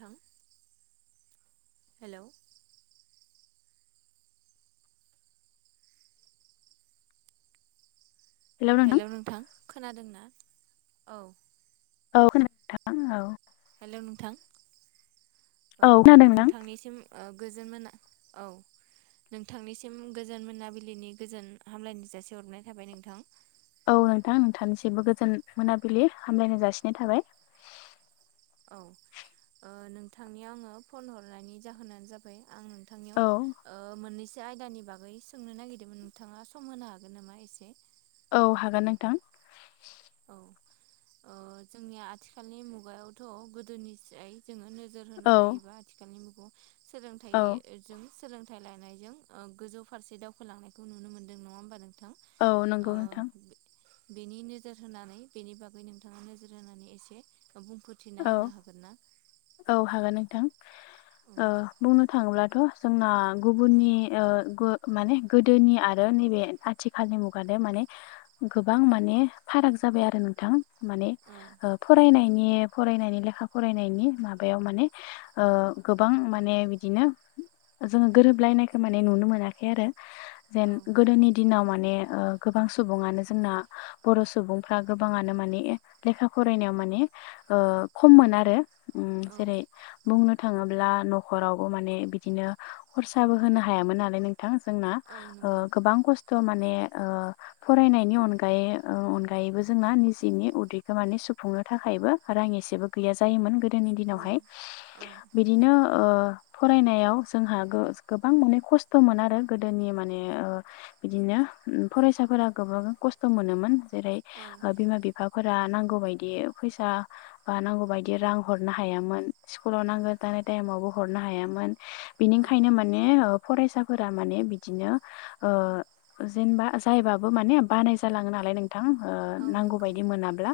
थां hello hello नोंथां खोनादोंना? औ। औ खोना [unintelligible] नोंथां औ। हेल' नोंथां ओ औ खोनादों नोंथां नोंथांनिसिम ओ गोजोन मोना औ नोंथांनिसिम गोजोन मोनाबिलिनि गोजोन हामलायनाय जासि हरनाय थाबाय नोंथां। औ नोंथां नोंथांनिसिमबो गोजोन मोनाबिलि हामलायनाय जासिनाय थाबाय। औ ओ नोंथांनियाव आङो फन हरनायनि जाहोनानो जाबाय आं औ नोंथांनियाव ओ मोननैसो आयदानि बागै सोंनो नागिरदोंमोन नोंथाङा सम होनो हागोन नामा एसे? औ हागोन नोंथां। औ ओ जोंनिया आथिखालनि मुगायावथ' गोदोनिस्राय जोङो नोजोर होना औ नायोबा आथिखालनि मुगायाव औ सोलोंथाइजों सोलोंथाइ लानायजों ओ गोजौ फारसे दावखोलांनायखौ नुनो मोनदों नङा होमबा नों औ नंगौ नोंथां। बेनि नोजोर होनानै बेनि बागै नोंथाङा नोजोर होनानै एसे। बुंफोरथिना औ होनो हागोन ना। औ हागोन नोंथां औ ओ बुंनो थाङोब्लाथ'। जोंना गुबुननि ओ माने गोदोनि आरो नैबे आथिखालनि मुगानो माने गोबां माने फाराग जाबाय आरो नोंथां माने औ ओ फरायनायनि फरायनायनि लेखा फरायनायनि माबायाव माने ओ गोबां माने बिदिनो जोङो गोरोबलायनायखौ माने नुनो मोनाखै आरो जेन गोदोनि दिनाव माने ओ गोबां सुबुङानो जोंना बर' सुबुंफ्रा गोबाङानो माने लेखा फरायनायाव माने ओ खममोन आरो उम औ जेरै बुंनो थाङोब्ला न'खरावबो माने बिदिनो खरसाबो होनो हायामोन नालाय नोंथां। जोंना औ ओ नंगौ गोबां खस्थ'। ओ माने ओ फरायनायनि अनगायै ओ अनगायैबो जोंना निजेनि उदैखौ माने सुफुंनो थाखायबो रां एसेबो गैया जायोमोन गोदोनि औ दिनावहाय औ बिदिनो ओ फरायनायाव जोंहा गोबां माने खस्थ'मोन आरो गोदोनि माने ओ बिदिनो फरायसाफोरा गोबां खस्थ' मोनोमोन। जेरै औ ओ बिमा बिफाफोरा नांगौ बायदि फैसा बा नांगौ बायदि रां हरनो हायामोन स्कुलाव औ नांगौ जानाय टाइमावबो हरनो हायामोन। औ बेनिखायनो माने ओ फरायसाफोरा माने बिदिनो ओ जेनेबा जायबाबो माने बानाय जालाङो नालाय नों थां ओ औ नंगौ नांगौबादि मोनाब्ला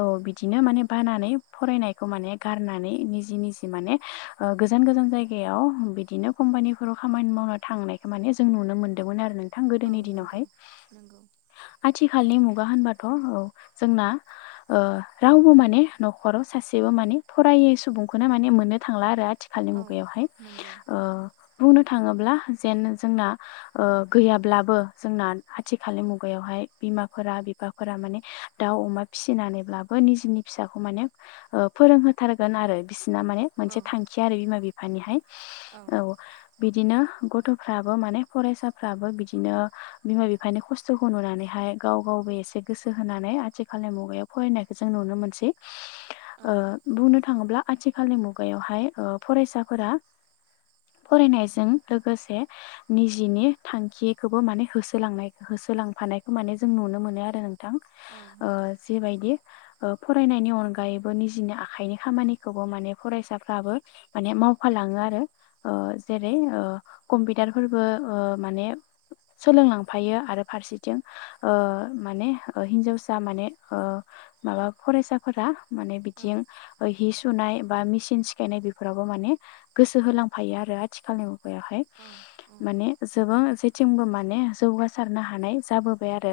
ओ बिदिनो माने बानानै फरायनायखौ माने गारनानै निजि निजि माने ओ गोजान गोजान जायगायाव बिदिनो कम्पानिफोराव खामानि मावनो थांनायखौ माने जों नुनो मोन्दोंमोन आरो। थां औ गोदोनि दिनावहाय नंगौ नंगौ आथिखालनि मुं गा होनबाथ' औ जोंना ओ रावबो माने न'खराव सासेबो माने फरायै सुबुंखौनो माने मोननो थांला आरो। थिखालनि औ मुगायावहाय नंगौ ओ बुंनो थाङोब्ला जेन जोंना ओ गैयाब्लाबो जोंना आथिखालनि मुगायावहाय बिमाफोरा बिफाफोरा माने दाउ अमा फिसिनानैब्लाबो निजिनि फिसाखौ माने ओ फोरोंहोथारगोन आरो बिसिना माने मोनसे औ थांखि आरो बिमा बिफानिहाय। औ बिदिनो गथ'फ्राबो माने फरायसाफ्राबो बिदिनो बिमा बिफानि खस्थ'खौ नुनानैहाय गाव गाव बो एसे गोसो होनानै आथिखालनि मुगायाव फरायनायखौ जों नुनो मोनसै। औ ओ बुंनो थाङोब्ला आथिखालनि मुगायावहाय ओ फरायसाफोरा फरायनायजों लोगोसे निजिनि थांखिखौबो माने होसोलांनाय हो सोलांफानायखौ माने जों नुनो मोनो आरो नोंथां औ ओ नोंथां जिबायदि ओ फरायनायनि अनगायैबो निजिनि आखाइनि खामानिखौबो माने फरायसाफ्राबो माने मावफालाङो। आरो ओ जेरै ओ कमपिउतार फोरबो ओ माने सोलोंलांफायो आरो फारसेथिं ओ माने ओ हिन्जावसा माने ओ माबा फरायसाफोरा माने औ बिथिं हि सुनाय बा मेसिन सिखायनाय बेफोरावबो माने गोसो होलांफायो आरो आथिखालनि बेवहाय औ औ माने जोबां जे थिंबो माने जौगासारनो हानाय जाबोबाय आरो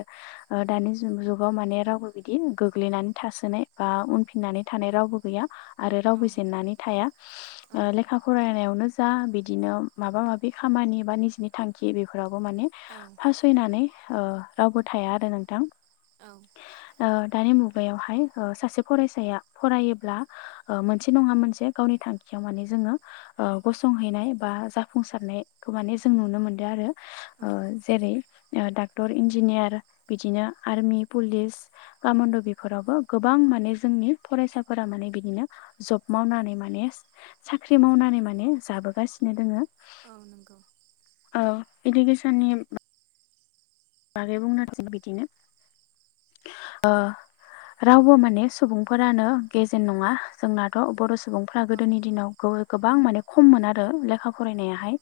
ओ दानि जुगाव माने रावबो बिदि गोग्लैनानै थासोनाय बा उनफिननानै थानाय रावबो गैया। आरो औ रावबो जेननानै थाया ओ लेखा फरायनायावनो जा बिदिनो माबा माबि खामानि बा निजिनि थांखि बेफोरावबो माने औ फासयनानै ओ रावबो थाया आरो नोंथां। औ। ओ दानि मुगा यावहाय ओ सासे फरायसाया फरायोब्ला ओ मोनसे नङा मोनसे गावनि थांखि माने जो नोङो ओ गसंहैनाय बा जाफुंसारनाय खौ माने जों नुनो मोनदों आरो औ ओ जेरै डाक्टर इन्जिनियार बिदिनो आर्मि पुलिस कामान्ड' बिदि- फोरावबो गोबां माने जोंनि फरायसाफोरा माने बिदिनो जब मावनानै माने सा- ख्रि मावनानै माने जाबोगासिनो दोङो औ नंगौ औ इडुकेसननि बागै बुंनो थाङ बिदिनो रावबो माने सुबुंफोरानो गेजेन नङा जोंनाथ' बर' सुबुंफ्रा औ गोदोनि दिनाव गोबां माने खममोन आरो लेखा फरायनायाहाय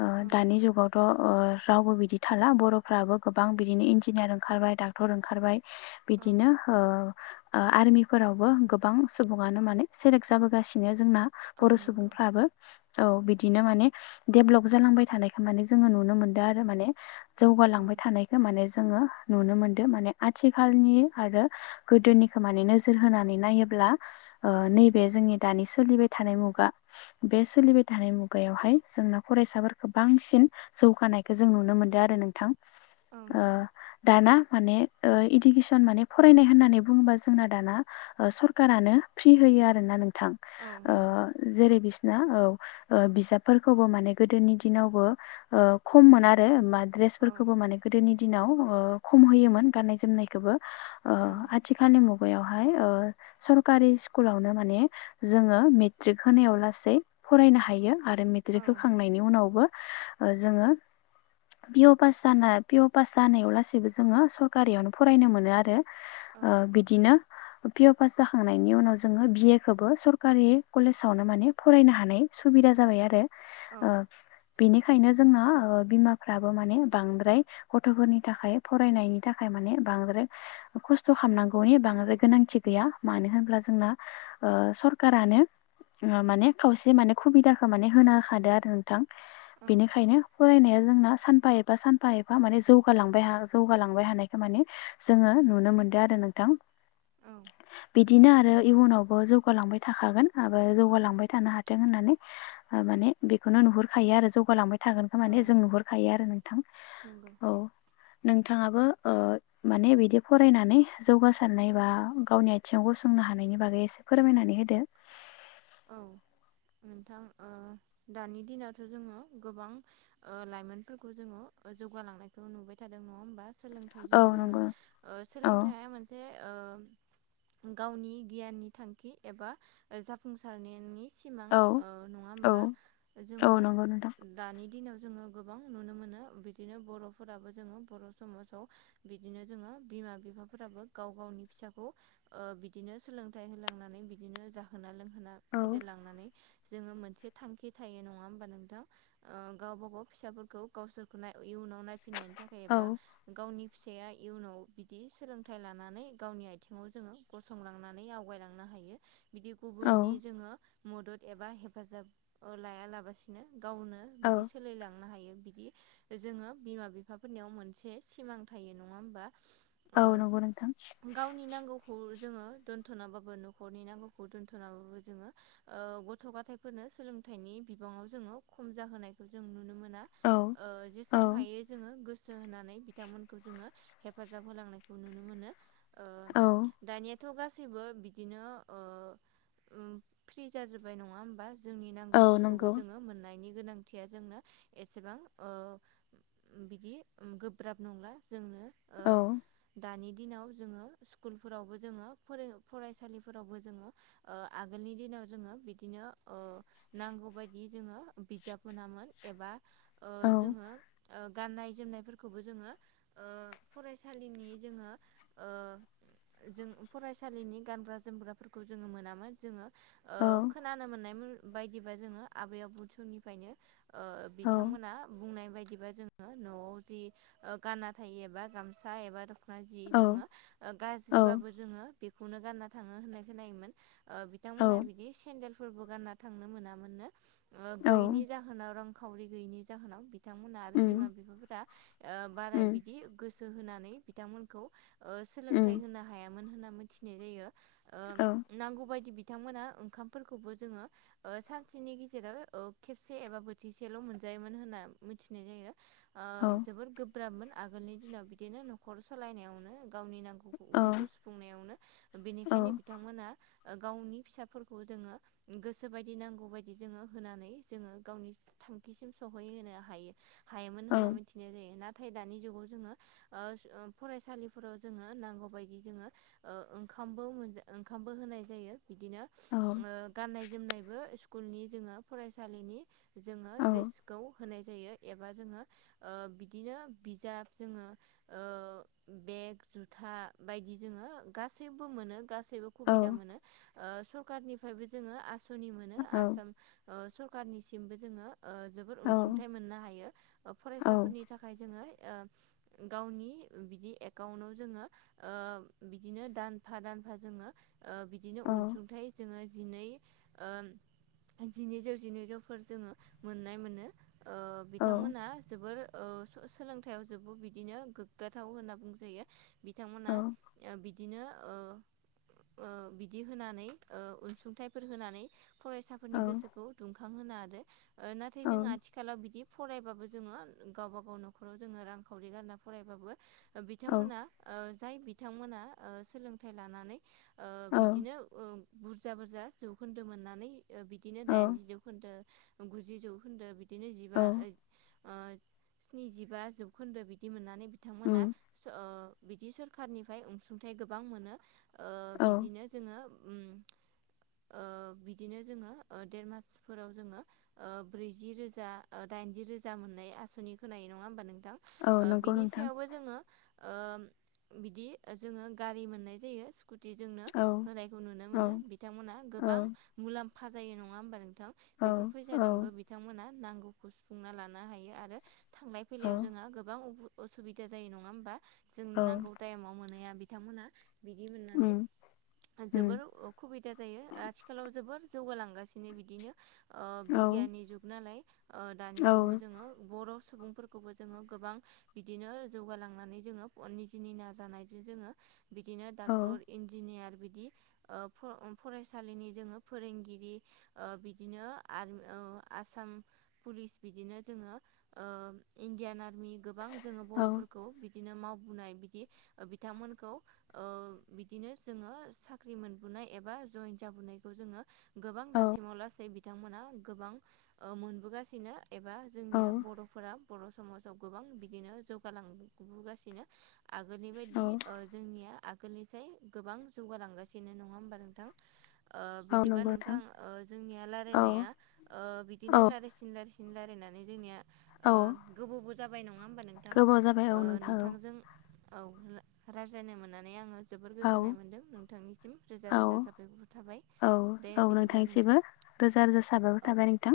ओ औ दानि जुगावथ' ओ रावबो बिदि थाला बर'- फ्राबो गोबां बिदिनो इन्जिनियार ओंखारबाय डाक्टर ओंखारबाय औ बिदिनो ओ ओ आर्मिफोरावबो गोबां सुबुङानो माने सेलेक्ट जाबोगासिनो जोंना औ बर' नंगौ सुबुंफ्राबो औ बि- दिनो माने देब्भेलप जालांबाय थानायखौ माने जोङो नुनो मोनदों आरो माने औ जौगालांबाय थानायखौ माने जोङो नुनो मोनदों माने आथिखालनि आरो गोदोनिखौ माने नोजोर होनानै नायोब्ल नैबे जोंनि दानि सोलिबाय थानाय मुगा बे सोलिबाय थानाय मुगायावहाय जोंना फरायसाफोरखौ बांसिन जौगानायखौ जों नुनो मोनदों आरो नोंथां। ओ औ नंगौ दाना माने इडुकेसन माने फरायनाय होननानै बुङोबा जोंना दाना सरखारानो फ्रि हो- यो आरोना नोंथां औ ओ नंगौ जेरै बिसिनि ना औ ओ बिजाबफोरखौबो माने गोदोनि दिनावबो ओ खम मोना आरो मा औ द्रेसफोर- खौबो माने गोदोनि दिनाव ओ खम होयोमोन गनायनाय जोमनायखौबो ओ औ आथिालनि मु- गायाव हाय ओ सरकारि सिकुलावनो माने जोंङो मेट्रिक होनायाव लासै फरायनो हायो आरो औ मेट्रिक होखांनायनि उनावबो ओ जोङो पिअ पास जानाय पिअ पास जानायाव लासैबो जोङो सरकारियावनो फरायनो मोनो आरो ओ बिदिनो पिअ पास जाखांनायनि उनाव जोङो बिए खौबो सरकारि कलेजावनो माने फरायनो हानाय सुबिदा जाबाय आरो औ ओ बेनिखायनो जोंना बिमाफ्राबो माने बांद्राय गथ'फोरनि थाखाय फरायनायनि थाखाय माने बांद्राय खस्थ' खालामनांगौनि बांद्राय गोनांथि गैया मानो होनब्ला जोंना ओ सरखारानो ओ माने खावसे माने खुबिदाखौ माने होनो होखादों आरो नोंथां औ बेनिखायनो फरायनाया जोंना सानफा ए- फा सानफा एफा माने जौगालांबाय जौगालांबाय हानायखौ माने जोङो नुनो मोनदों आरो नोंथां औ बिदिनो आरो इयुनावबो जौगालांबाय थाखागोन आरो जौगालांबाय थानो हाथों होननानै ओ माने बेखौनो नुहुरखायो आरो जौगालांबाय थागोनखौ माने जों नुहुरखायो आरो नों नांगौ नोंथाङाबो ओ माने बिदि फरायनानै जौगासारनाय बा गावनि आथिङाव गसंनाय हानायनि बागै एसे फोरमायनानै होदो औ नोंथां ओ दानि दिनावथ' जोङो गोबां ओ लाइमोनफोरखौ जोङो जौगालांनायखौ नुबाय थादों नङा होमबा सोलोंथाइजों औ जोङो नंगौ ओ औ सोलोंथायाइा मोनसे ओ गावनि गियाननि थांखि एबा जाफुंसारनायनि सिमां औ ओ नङा औ हबा जोङो औ नंगौ नोंथां दानि दिनाव जोङो गोबां नुनो मोनो बिदिनो बर'फोराबो जोङो बर' समाजाव बिदिनो जोङो बिमा बिफाफोराबो गाव गावनि फिसाखौ ओ बिदिनो सोलोंथाइ होलांनानै बिदिनो जाहोना लोंहो ना औ फेदेरलांनानै जोङो मोनसे थांखि थायो नङा होमबा नोंथां ओ गावबा गाव फिसाफोरखौ गावसोरखौ नाय इयुनाव नायफिननायनि थाखाय एबा औ गावनि फिसाया इयुनाव बिदि सोलोंथाइ लानानै गावनि आथिङाव जोङो गसंलांनानै आवगायलांनो औ [inaudible] गावनो औ बिदि सोलायलांनो हायो [inaudible] औ ओ नंगौ नोंथां [inaudible] ओ नाबो जोङो गथ' गथायफोरनो सोलोंथाइनि बिबाङाव जोङो खम जाहोनायखौ जों नुनो मोनो औ जेसेबां ओ औ हायो जोङो गोसो होनानै बिथांमोनखौ जोङो हेफाजाब होलांनायखौ नुनो मोनो औ दानिया थ' गासैबो बिदिनो फ्रि जाजोबबाय नङा होमबा जोंनि औ नांगौफोरखौबो नंगौ जोङो मोननायनि गोनांथिया जोंनो एसेबां बिदि गोब्राब नंला [inaudible] औ [inaudible] [inaudible] ओ औ जोङो ओ गाननाय जोमनायफोरखौबो जोङो ओ फरायसालिनि जोङो ओ जों फरायसालिनि गानग्रा जोमग्राफोरखौ जोङो मोनामोन ज औ खोन मोननाय बायदिबा जोङो आबै आबौ समनिफ्रायनो ओ औ बिथांमोना बुंनाय बायदि बिदिबा जोङो न'आव जि गाना थायो एबा गामसा एबा जि जोङो औ गाज्रिबाबो जोङो बेखौनो गानना थाङो होननाय खोनायोमोन ओ औ बिथांमोनहा बिदि सेन्देलफोरबो गानना थांनो मोनामोननो औ गैयिनि जाहोनाव रां निखावरि गैयैनि जाहोनाव बिथांमोनहा आरो बिमा उम बिफाफोरा ओ बारा उम बिदि गोसो होनानै बिथांमोनखौ उम सोलोंथाइ होनो हायामोन होनना मिथिनाय जायो औ नांगौबायायदि बिथांमोना ओंखामफोरखौबो जोङो सानसेनि गेजेराव खेबसे एबा बोथिसेल' मोनजायोमोन होनना मिथिनाय जायो औ ओ जोबोर गोब्राबमोन आगोलनि दिनाव बिदिनो न'खर सालायनायावनो गावनि नांगौ औ उदैखौ सुफुंनायावनो औ बेनिखायनो बिथांमोना गावनि फिसाफोरखौ जोङो गोसो बायदि नांगौ बायदि जोङो होनानै जोङो गावनि थांखिसिम सहै होनोनो हायो हायोमोन औ होनना मिथिनाय जायो नाथाय नाथाय दानि जुगाव जोङो ओ फरायसालिफोराव जोङो नांगौबायायदि जोङोओं ओंखाम ओंखामबो होनाय जायो बिदिनो औ गाननाय जोमनायबो स्कुलनि जोङो फरायसालिनि जोङो औ द्रेसखौ [unintelligible] जायो एबा जोङो बिदिनो बिजाब जोङो [inaudible] [inaudible] औ औ सरकारनिसिमबो जोङो जोबोोर अनसुंथाइ मोननो हायो फरायसाफोरनि थाखाय जोङो आ गावनि बिदि एकाउन्टाव जोङो बिदिनो दानफा दानफा जोङो ओ बिदिनो अनसुंथाइ जोङो जिन जिनैजौ जिनैजौफोर जोङो मोननाय मोनो ओ बिथांमोना जोबोर ओ सोलोंथायाइाव जोबो बिदिनो गोग्गाथाव होनना बुंजायो [inaudible] औ [inaudible] ओ नाथाय जों आथिखालाव बिदि फरायबाबो जोङो गावब गाव न'खराव जोङो रांखावरि गारना फरायबाबो बिथांमोना ओ जाय बिथांमोना ओ सोलोंथाइ लानानै ओ औ बिदिनो ओ बुरजा बुरजा जौखोन्दो मोननानै ओ बिदिनो दाइन जि जौखोन्दो गुजि जौखोन्दो बिदिनो जिबा ओ औ ओ स्निजिबा जौखोन्दो बिदि मोननानै बिथांमोना उम स ओ बिदि सोरखारनिफ्राय अनसुंथाइ गोबां मोनोओ औ बिदिनो नो उम ओ बिदिनो जोङो ओ देर मासफोराव जोङो ओ ब्रैजि रोजा ओ दाइनजि रोजा मोन दायो आसनि खोननाय नङा होनबा नोंथां? औ ओ नंगौ बिनि नोंथां सायावबो जोङो ओ बिदि जोङो गारि मोननाय जायो स्कुटिजोंनो औ नुनो औ मोनो बिथांमोनहा औ गोबां मुलाम्फा जायो नङा होनबा नों थां औ बेफोर फैादोंबो बिथांमोनहा नांगौखौ सुफुंना लानो हायो आरो थांलाय औ फैलायाव जोंहा गोबां असुबिदा जायो नङा होमबा जों औ नांगौ टाइमाव मोनाया बिद बिथांमोना बिदि मोननानै उम उम जोबोर उखुबिदा जायो आथिखालाव जोबोर जौगालांगासिनो बिदिनो। ओ औ बिगियाननि जुग नालाय ओ दानि जुगाव औ जोङो बर' सुबुंफोरखौबो जोङो गोबां बिदिनो जौगालांनानै जोङो निजिनि नाजानायजों जोङो बिदिनो औ डाक्टर इन्जिनियार बिदि ओ फ-फरायसालिनि जोङो फोरोंगिरि ओ बिदिनो ओ आर आसाम उम पुलिस बिदिनो ओ जोङो इण्डियान आर्मि गोबां जोङो औ बर'फोरखौ बिदिनो मावबोनाय बिदि बिथांमोनखौ ओ बिदिनोओ जोङो साख्रि मोनबोनाय एबा जयन जाबोनायखौ जोङो गोबां औ दासिमाव लासै बिथांमोना गोबां ओ मोनबोगासिनो एबा औ जोंनिया बर'फोरा बर' समाजाव गोबां बिदिनो जौगालांबोगासिनो। आगोलनि औ बायदि ओ जोंनिया आगोलनिफ्रायाय गोबां जौगालांगास सिनो नङा होमबा नोंथां? ओ औ बिदिबा नंगौ नोंथां ओ जोंनिया औ रायजलायनाया ओ औ बिदिनो लारायसिन लारायनायसि सिन रायलायनानै जोंनिया औ। हाबाय नङा होनबा नोंथां? गोबाव जाबाय ओ औ नोंथां औ नोंथांजों औ रायज्लायनो मोननानै आङो जोबोर औ गोजोननाय मोन्दों नों नोंथांनिसिम रोजा औ रोजा साफायखरर थाबाय औ दे औ बिदिब्ला नोंथां नोंथांनिसिबो रोजा रोजा साबायखर औ। थाबाय नोंथां